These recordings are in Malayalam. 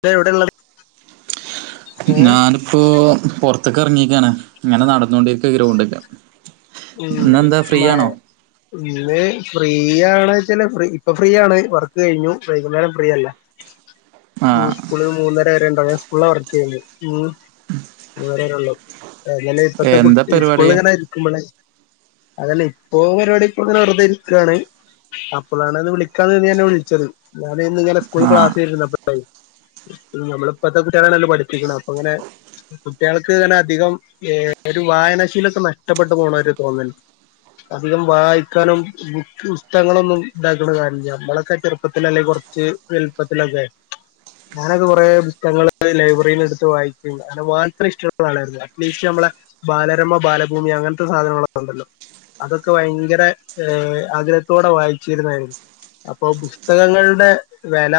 ഇപ്പ എവിടെള്ളത് ഏഹ് ഞാനിപ്പോ പൊറത്തേക്ക് എറങ്ങി ഇങ്ങനെ നടന്നോണ്ടിരിക്ക ഗ്രൗണ്ട്ക്ക് ഉ മ ഇന്ന് ഫ്രീയാണ് ല്ലേ ഫ്രീ ഇപ്പൊ ഫ്രീയണ് വർക്ക് കഴിഞ്ഞു വൈകുന്നേരം ഫ്രീയല്ല ആ സ്കൂളിൽ മൂന്നര വരെ ഉണ്ട സ്കള വർക്ക് ചെയ്യേ ഉ ഉം അവിള്ള ഇപ്പഴത്തെ കുട്ട പരിപാടി സ്കൂളിൽങ്ങനെ ഇരിക്കുമ്പോളെ അതല്ല ഇപ്പൊ പരിപാടിപ്പോ ഇങ്ങനെ വെറുതെ ഇരിക്കുകയാണ് അപ്പോളാണ് അത് വിളിക്കാന്ന് നിന്നവിളിച്ചത് ഞാന ഇന്ന്ങ്ങനെ സ്കൂൾ ആ ക്ലാസ് ആയിരുന്നുുന്നപ്പേ നമ്മളിപ്പോത്തെ കുട്ടികളാണല്ലോ പഠിപ്പിക്കണം അപ്പ അങ്ങനെ കുട്ടികൾക്ക് അങ്ങനെ അധികം ഒരു വായനാശീലമൊക്കെ നഷ്ടപ്പെട്ടു പോണ ഒരു ോൽ അധികം വായിക്കാനും പുസ്തകങ്ങളൊന്നും ഇണ്ടാക്കണ കാര നമ്മളൊക്കെ ചെറുപ്പത്തില അല്ലെങ്ക കുറച്ച് എലുപ്പത്തിലൊക്കെ ഞാനൊക്കെ കുറെേ പുസ്തകങ്ങള് ലൈബ്രറിൽ എടുത്ത് വായിക്കും അങ്ങനെ വായിക്കാ ഇഷ്ടുള്ള ആളായിരുന്നു അറ്റ്ലീസ്റ്റ് നമ്മളെ ബാലരമ ബാലഭൂമി അങ്ങനത്തെ സാധനങ്ങള ണ്ടല്ലോ അതൊക്കെ ഭയങ്കര ആഗ്രഹത്തോടെ വായിച്ചിരുന്നായിരുന്നു അപ്പൊ പുസ്തകങ്ങളുടെ വില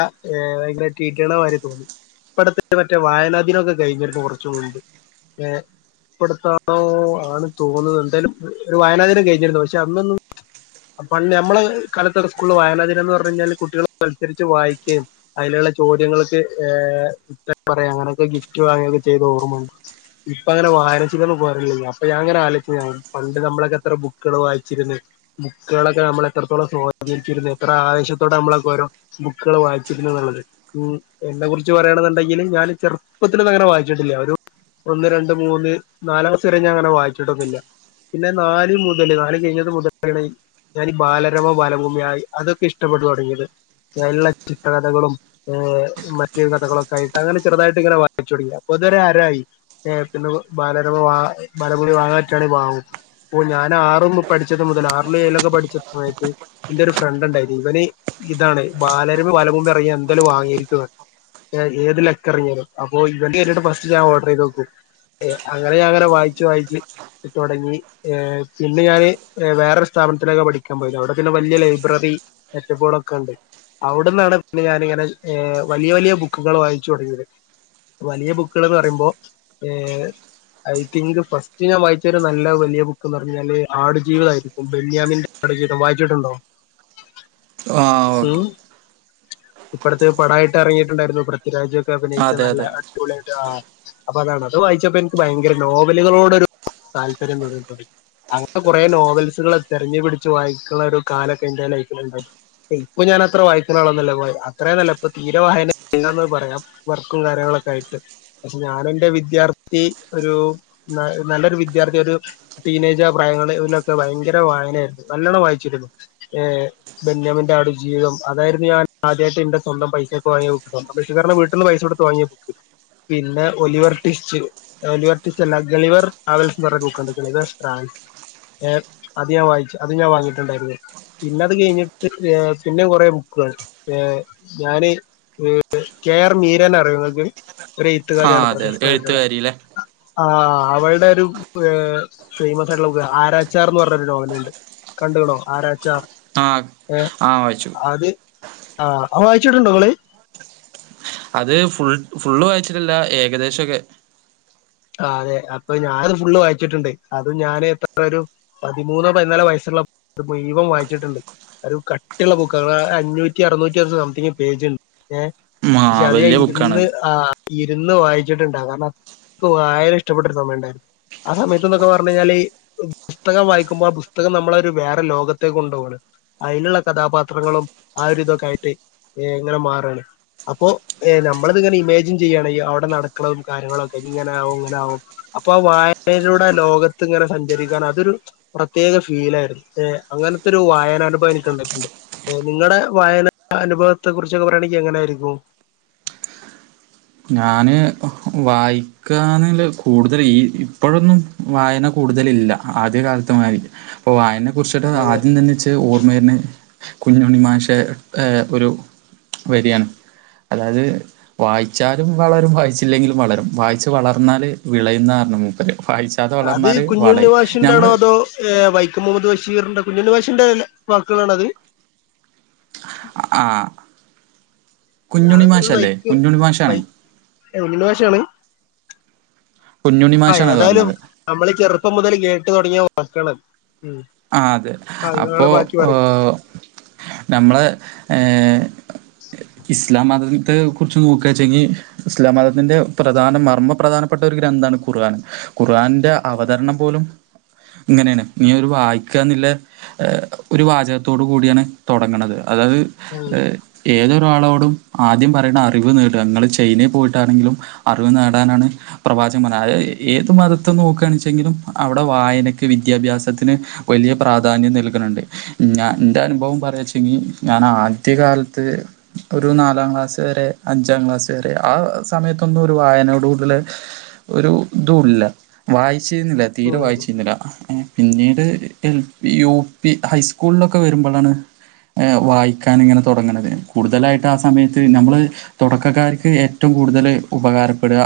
ഭയങ്കര ീട്ടണമായിരെ തോന്നി ഇപ്പടത്തെ മറ്റേ വായനാ ദീനൊക്കെ കഴിഞ്ഞിരുന്നു കുറച്ചും ഉണ്ട് ഏ ഇപ്പടത്താണോ ആണ് തോന്നുന്നത് എന്തായാലും ഒരു വായനാ ദീിനം കഴിഞ്ഞിരുന്നു പക്ഷെ അന്നൊന്നും പ നമ്മളെ കാലത്ത സ്കൂള വായനാ ദീിനം എന്ന് പറഞ്ഞു കഴിഞ്ഞാല് കുട്ടികളൾ മത്സരിച്ച് വായിക്കുകയും അതിലുള്ള ചോദ്യങ്ങൾക്ക് ഇ പറയയും അങ്ങനെയൊക്കെ ഗിഫ്റ്റ് വാങ്ങുകയുംൊക്കെ ചെയ്ത് ഓർമ്മുണ്ട് ഇപ്പ അങ്ങനെ വായനാശീം എന്ന് പോറില്ലേ അപ്പൊ ഞാ അങ്ങനെ ആലോചച്ച് ഞാൻ പണ്ട് നമ്മളൊക്കെ എത്ര ബുക്കുകൾ വായിച്ചിരുന്നു ബുക്കുകളൊക്കെ നമ്മൾ എത്രത്തോളം സ്വാധീനിച്ചിരുന്നു എത്ര ആവേശത്തോടെ നമ്മളൊക്കെ ഓോ ബുക്കുകൾ വായിച്ചിരുന്നു എന്നുള്ളത് എന്നെ കുറിച്ച് പറയണെന്നുണ്ടെങ്കിൽ ഞാൻ ചെറുപ്പത്തിൽന്ന അങ്ങനെ വായിച്ചിട്ടില്ല ഒരു ഒന്ന് രണ്ട് മൂന്ന് നാലല് ദിവസം വരെ ഞാൻ അങ്ങനെ വായിച്ചിട്ടൊന്നില്ല പിന്നെ നാല് മുതല് നാല് കഴിഞ്ഞത് മുതലാണ് ഞാൻീ ബാലരമ ബാലഭൂമിയായി അതൊക്കെ ഇഷ്ടപ്പെട്ടു തുടങ്ങിയത് ഞാനുള്ള ചിത്രകഥകളും ഏ മറ്റേ കഥകളൊക്കെ ആയിട്ട് അങ്ങനെ ചെറുതായിട്ട് ഇങ്ങനെ വായിച്ചു തുടങ്ങിയ അപ്പൊ ഇതുവരെ ആരായി പിന്നെ ബാലരമ വാ ബാലഭൂമി വാങ്ങായിട്ടാണ് വാങ്ങുന്നത് അപ്പോ ഞാൻ ആറും പഠിച്ചത് മുതൽ ആറില ഏയിലൊക്കെ പഠിച്ച സമയത്ത് എന്റെ ഒരു ഫ്രണ്ട് ഉണ്ടായിരുന്നു ഇവന് ഇതാണ് ബാലരമ്പ് വലകുമ്പ് ഇറങ്ങി എന്തേലും വാങ്ങിയിരിക്കുവ ഏത് ലക്ക ഇറങ്ങിയാലും അപ്പൊ ഇവന്റെ കഞ്ഞിട്ട് ഫസ്റ്റ് ഞാൻ ഓർഡർ ചെയ്ത് നോക്കു അങ്ങനെ ഞാങ്ങനെ വായിച്ചു വായിച്ച് തുടങ്ങി പിന്നെ ഞാൻ വേറൊരു സ്ഥാപനത്തിലൊക്കെ പഠിക്കാൻ പോയത് അവിടെ പിന്നെ വലിയ ലൈബ്രറി മെറ്റപ്പോളൊക്കെ ഉണ്ട് അവിടെന്നാണ് പിന്നെ ഞാനിങ്ങനെ വലിയ വലിയ ബുക്കുകൾ വായിച്ചു തുടങ്ങിയത് വലിയ ബുക്കുകൾന്ന് പറയുമ്പോൾ ഐ തിങ്ക് ഫസ്റ്റ് ഞൻ വായിച്ച ഒരു നല്ല ബുക്ക്ന്ന് പറഞ്ഞാല് ആടുജീവിത ആയിരിക്കും ബെന്യാമിന്റെ ആടുജീവിതം വായിച്ചിട്ടുണ്ടോ ആഹ ഓക്കെ ഇപ്പോഴത്തെ പടായിട്ട് ഇറങ്ങിയിട്ടുണ്ടായിരുന്നു പൃഥ്വിരാജ ക്കെ അഭിനയിച്ച അതെ നല്ല അതെ അടിപൊളിയായിട്ട് അപ്പൊ അതാണ് അത് വായിച്ചപ്പോ എനിക്ക് ഭയങ്കര നോവലുകളോടരു [inaudible] താല്പര്യം തോന്നി അങ്ങനെ കുറെ നോവൽസുകള് തെരഞ്ഞു പിടിച്ച് വായിക്കണ ഒരു കാലൊക്കെ ന്റെ ലൈഫിൽ ഇണ്ടായി ഇപ്പൊ ഞാനത്ര വായിക്കുന്ന ആളൊന്നല്ല ഭായ് അത്രേനല്ല ഇപ്പൊ തീരെ വായന ഇല്ലെന്ന് പറയാം വർക്കും കാര്യങ്ങളൊക്കെ ആയിട്ട് പക്ഷെ ഞാനെന്റെ വിദ്യാർത്ഥി ഒരു ന നല്ലൊരു വിദ്യാർത്ഥി ഒരു ടീനേജ് ആ പ്രായങ്ങളിൽ [inaudible] ഭയങ്കര വായനായിരുന്നു നല്ലോണ്ണം വായിച്ചിരുന്നു ബെന്യാമിന്റെറെ ആടുജീതം അതായിരുന്നു ഞാൻ ആദ്യമായിട്ട് എന്റെ സ്വന്തം പൈസക്ക് വാങ്ങിയ ബുക്ക് സ്വന്തം പൈസേന്ന് പറഞ്ഞ വീട്ടിൽന്ന് പൈസ കൊടുത്ത് വാങ്ങിയ ബുക്ക് പിന്നെ ഒലിവർ ട്വിസ്റ്റ്‌ ഒലിവർ ട്വിസ്റ്റ്‌ അല്ല ഗളിവർ ട്രാവൽസ് എന്ന് പറഞ ബുക്കുണ്ട് ട്രാൻസ് ഏഹ് അത്ഞാ വായിച്ച് അതും ഞാൻ വാങ്ങിട്ടുണ്ടായിരുന്നു പിന്നെ അത് കഴിഞ്ഞിട്ട് ഏഹ് പിന്നെ കുറെ ബുക്കുകൾ ഏഹ് ഞാനി ഉം കെ ആർ മീരനെ അറിയോ ഇങ്ങക്ക് ഒരു ആ എഴുത്തുകാരിയാണ് അതെ അതെ പ്രശസ്തായിട്ടുള്ള എഴുത്തുകാരിയിലെ ആ അവള്ടെ ഒരു ഏഹ് ഫേമസ് ആയിട്ടുള്ള ബുക്ക്‌ ആരാച്ചാർന്ന് പറഞ്ഞൊരു നോവലുണ്ട് കണ്ടുകണോ ആരാച്ചാർ ആഹ് ഏഹ് ആഹ് വായിച്ചു അത് ആഹ് അപ്പ വായിച്ചിട്ടുണ്ടോ ഇങ്ങള് അത് ഫുൾ ഫുള്ള് വായിച്ചിട്ടില്ല ഏകദെശൊക്കെ ആ അതെ അപ്പൊ ഞാനത് ഫുള്ള് വായിച്ചിട്ടുണ്ട് അതും ഞാന് ഇപ്പ എത്ര ഒരു പതിമൂന്നോ പതിനാലോ വയസ്സുള്ളപ്പോ മുഴുവൻ വായിച്ചിട്ടുണ്ട് ഒരു കട്ടിയുള്ള ബുക്കാണ് അഞ്ഞൂറ്റി അറുന്നൂറ്റി സംതിങ് പേജുണ്ട് ഏഹ് ആ പക്ഷെ അത് വലിയ ബുക്കാണ് ഞാനിരുന്ന് ആഹ് ഇരുന്ന് വായിച്ചിട്ടുണ്ട് കാരണം വായന ഇഷ്ടപ്പെട്ടരു സമയുണ്ടായിരുന്നു ആ സമയത്തുന്നൊക്കെ പറഞ്ഞു കഴിഞ്ഞാല് പുസ്തകം വായിക്കുമ്പോ ആ പുസ്തകം നമ്മളെയൊരു വേറെ ലോകത്തെ കൊണ്ട് പോകാണ് അയിലുള്ള കഥാപാത്രങ്ങളും ആ ഒരിതൊക്കെയായിട്ട് ഏഹ് ഇങ്ങനെ മാറുവാണ് അപ്പോ ഏ നമ്മള് ഇതിങ്ങനെ ഇമാജിൻ ചെയ്യുകയാണ് അവിടെ നടക്കണതും കാര്യങ്ങളൊക്കെ ഇങ്ങനാവും ഇങ്ങനാവും അപ്പൊ ആ വായനയിലൂടെ ലോകത്ത് ഇങ്ങനെ സഞ്ചരിക്കാനതൊരു പ്രത്യേക ഫീലായിരുന്നു ക്ഷേ അങ്ങനത്തെ ഒരു വായനനുഭവം എനിക്കിണ്ടായിട്ടുണ്ട് ഏ നിങ്ങളടെ വായന അനുഭവത്തെ കുറിച്ചൊക്കെ പറയാണെങ്കി എങ്ങനയിരിക്കും ഞാന് വായിക്കാനെല് കൂടുതൽ ഈ ഇപ്പോഴൊന്നും വായന കൂടുതലില്ല ആദ്യ കാലത്തെ മാതിരി ഇപ്പൊ വായന അത [inaudible] ആദ്യം തന്നെ ച് ഓർമ്മയിരുന്ന് കുഞ്ഞുണ്ണി മാഷ് ഏഹ് ഒരു വരിയാണ് അതായത് വായി വായിച്ചാലും വളരും വായിച്ചില്ലെങ്കിലും വളരും വായിച്ച് വളർന്നാല് വിളയുന്നാണ് മുപ്പര് അത് കുഞ്ഞുണ്ണിമാഷിന്റെണോ അതോ ഏഹ് വൈ വൈക്കം മുഹമ്മദ് ബഷീറിന്റെ കുഞ്ഞുണ്ണി മാഷിന്റെ വാക്കുകളാണോ അത് ആഹ് ഞാൻ വയ്ക്കോം [inaudible] ഉണ്ണിമാഷണ് കുഞ്ഞുണ്ണി ആഹ് മാഷാണ് അത് ഏതായാലും പറഞ്ഞത് നമ്മള് ചെറുപ്പം മുതൽ കേ [inaudible] തുടങ്ങിയ വാക്കാണ് ഉം ആഹ് അതെ ആ അപ്പോ നിങ്ങള് ബാക്കി ഓ പറയും ഞമ്മള് ഏഹ് ഇസ്ലാമത [inaudible] ത്ത് കുറിച്ച് നോക്കുകവെച്ചെങ്കി ഇസ്ലാം മതത്തിന്റെ പ്രധാന മർമ്മ പ്രധാനപ്പെട്ട ഒരു ഗ്രന്ഥണ് ഖുർആൻ ഖുആന്റെ അവതരണം പോലും ഇങ്ങനെയാണ് ഇനി ആവര് വായി [inaudible] ഏഹ് ഒരു വാചകത്തോട് കൂടിയാണ് തൊടങ്ങണന്നത് അതായത് ഉം ഏഹ് ഏതൊരാളോടും ആദ്യം പറയണ അറിവ് നേടുക ഇങ്ങള് ചൈനയിൽ പോയിട്ടാണെങ്കിലും അറിവ് നേടാനാണ് പ്രവാചകൻ പറന്നത് അത് ഏത് മതത്തെ നോക്കുകയാണെച്ചെങ്കിലും അവിടെ വായനക്ക് വിദ്യാഭ്യാസത്തിന് വലിയ പ്രാധാന്യം നൽകണുണ്ട് ഞൻ ൻ്റെ അനുഭവം പറയച്ചെങ്കി ഞാൻ ആ കുത്തിയ കാലത്ത് ഒരു നാലാം ക്ലാസ് വരെ അഞ്ചാം ക്ലാസ് വരെ ആ സമയത്തൊന്നും ഒരു വായനയോട് കൂടുതൽ ഒരു ഇതല്ല വായ ചീരുന്നില്ല തീരെ ഉം വായിച്ചിരുന്നില്ല പിന്നീട് ഏഹ് എൽ പി യു പി ഹൈസ്കൂളൊക്കെ വരുമ്പോളാണ്ഏഹ് വായിക്കാനിങ്ങനെ തുടങ്ങണത് കൂടുതലായിട്ട് ആ സമയത്ത് ഞമ്മള് തുടക്കക്കാർക്ക് ഏറ്റവും കൂടുതൽ ഉപകാരപ്പെടുക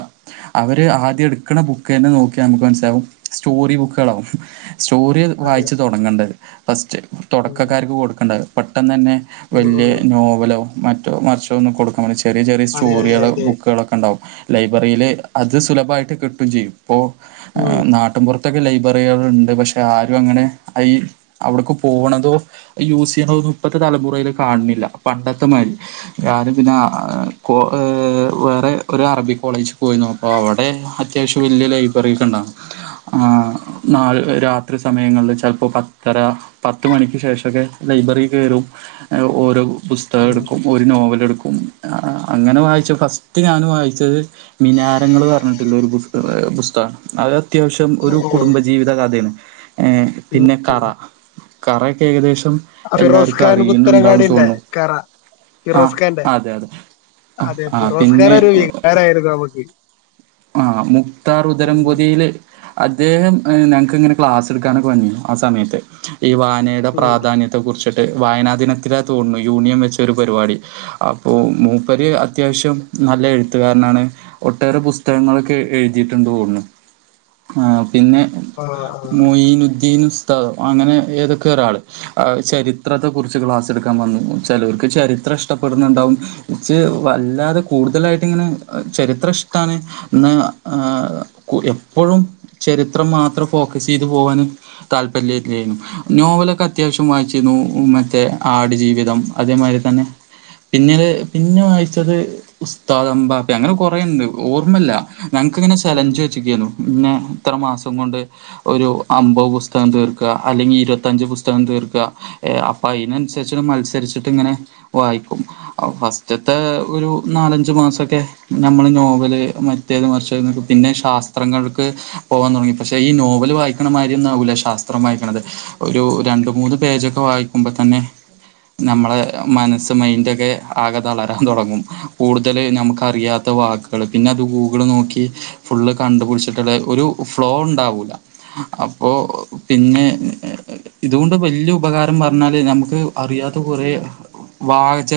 അവര് ആദ്യം എടുക്കണ ബുക്ക് തന്നെ നോക്കിയാ നമുക്ക് മനസ്സിലാവും സ്റ്റോറി ബുക്കുകളവും സ്റ്റോറി അതെ വായിച്ചു തുടങ്ങേണ്ടത് ഫസ്റ്റ് ഉം തുടക്കക്കാർക്ക് കൊടുക്കേണ്ട പെട്ടെന്ന് തന്നെ ഉം വലിയ ഉം നോവലോ മറ്റ മ മച്ചോ ഒ കൊടുക്കൻ ചെറിയ ചെറിയ അതെ അതെ സ്റ്റോറികള് അതെ ബുക്കുകുകളൊക്കെ ഉണ്ടാവും ലൈബ്രറിയില് അത് സുലഭമായിട്ട് കിട്ടും ചെയ്യും ഇ ഉം നാട്ടൻപുറ ഇക്കെ ലൈബ്രറികൾ ഉണ്ട് പക്ഷെ ആ അങ്ങനെ അവിടക്ക് പോകണതോ യൂസ് ചെയ്യണതോ ഒന്നും ഇപ്പഴത്തെ തലമുറയിൽ കാണുന്നില്ല പണ്ടത്തെ മാതിരി ാനും പിന്നെ വേറെ ഒരു അറബി കോളേജിൽ പോയിരുന്നു അപ്പോൾ അവിടെ അത്യാവശ്യം വലിയ ലൈബ്രറി ഒക്കെ ഉണ്ടും നാല് ഒത്ര സമയങ്ങളിൽ ചിലപ്പോൾ പത്തര പത്ത് മണിക്ക് ശേഷമൊക്കെ ലൈബ്രറി കയറും ഓരോ പുസ്തകം ഉം എടുക്കും ഒരു നോവൽ എടുക്കും ം അങ്ങനെ വായിച്ച ഫസ്റ്റ് ഞൻ വായിച്ചത് മിനാരങ്ങൾ പറഞ്ഞിട്ടുള്ള ഒരു പുസ്ത പുസ്തകമാണ് അത് അത്യാവശ്യം ഒരു ഓ കുടുംബജീവിത കഥയാണ് ഏ പിന്നെ കറ കറയക്കെ ഏകദേശം എല്ലാർക്കും ഫിറോസ്ഖാൻ അറിയുന്നുണ്ടാവും പുത്തനങ്ങാടിന്റെ തോന്നുന്നു കറ ആഹ് ഫിറോസ് ഖാന്റെ അതെ അതെ ആഹ് അതെ ആഹ് ഫിറോസ് ഖാൻ ഒരു വികാരായിരുന്നു നമുക്ക് ആന് മുക്താർ ഉം ഉദരംപൊതിയില് അദ്ദേഹം ഞങ്ങക്ക്ങ്ങനെ ക്ലാസ് എടുക്കാനൊക്കെ വന്നിരുന്നു ആ സമയത്ത് ഈ വായാനെടെ ഉം പ്രാധാന്യത്തെ കുറിച്ച് വായനാ ദിനത്തിലാ തോണുണു യൂണിയൻ വെച്ച ഒരു പരിപാടി അപ്പോ മൂപ്പര് അത്യാവശ്യം നല്ല എഴുത്തുകാരനാണ് ഒട്ടേറെ പുസ് തകങ്ങളൊക്കെ എഴുതിയിട്ട്ണ്ട് ഓണ്ന്ന് പിന്നെ ആ ആ മൊയിനുന്ദീ നുസ്താദം അങ്ങനെ ഏതൊക്കെ ഒരാള് ആഹ് ചരിത്രത്തെ കുുറിച്ച് ക്ലാസ് എടുക്കാൻ വന്നു ചിലവർക്ക് ചരിത്രം ഇഷ്ടപ്പെടുന്നുണ്ടാവും ഇച്ച് വല്ലാതെ കൂടുതലായിട്ട് ഇങ്ങനെ ചരിത്രം ഇഷ്ടാണ് ന്ന് എപ്പോഴും ചരിത്രം മാത്രം ഫോക്കസ് ചെയ്ത് പോകാന് താല്പര്യല്ലല്ലെയ്‌നു നോവലൊക്കെ അത്യാവശ്യം വായിച്ചീന്നു മറ്റേ ആടു ജീവിതം അതേമാതിരി തന്നെ പിന്ന പിന്നെ വായിച്ചത് ഉസ്താത് അംബാപ്പി അങ്ങനെ കുറെണ്ട് മ്മല്ല ഞൾക്ക്ങ്ങനെ സ്ഥലം ഉം ചെയ്‌ച്ച്ക്കെനു പിന്നെ ഇത്ര മാസം കൊണ്ട് ഒരു അമ്പത് പുസ്തകം തീർക്ക അല്ലെങ്കിൽ ഇരുപത്തഞ്ച് പുസ്തകം തീർക്ക എ അപ്പൊ അയ്നൻസരിചമത്സരിച്ചിട്ട് ഇങ്ങനെ വായിക്കും ഫസ്റ്റത്തെ ഒരു നാലഞ്ച് മാസൊക്കെ നമ്മള് നോവല് മറ്റേത് മറിച്ചന്ന് പിന്നെ ശാസ്ത്രങ്ങൾക്ക് പോകാൻ തുടങ്ങി പക്ഷെ ഈ നോവല് വായിക്കണമായിരിയൊന്നാവൂല ശാസ്ത്രം വായിക്കണുന്നത് ഒരു രണ്ട മൂന്ന് പേജൊക്കെ വായിക്കുമ്പതന്നെ നമ്മളെ മനസ്സ് മൈൻഡൊക്കെ ആകെ തളരാൻ തുടങ്ങും കൂടുതല് നമുക്ക് അറിയാത്ത വാക്കുകൾ പിന്നെ അത് ഗൂഗിള് നോക്കി ഫുള്ള് കണ്ടപിടിച്ചിട്ടുള്ള ഒരു ഫ്ലോ ഉണ്ടാവൂല്ല അപ്പോ പിന്നെ ഇതുകൊണ്ട് വല്യ ഉപകാരം പറഞ്ഞാല് നമുക്ക് അറിയാത്ത കുറെ വാച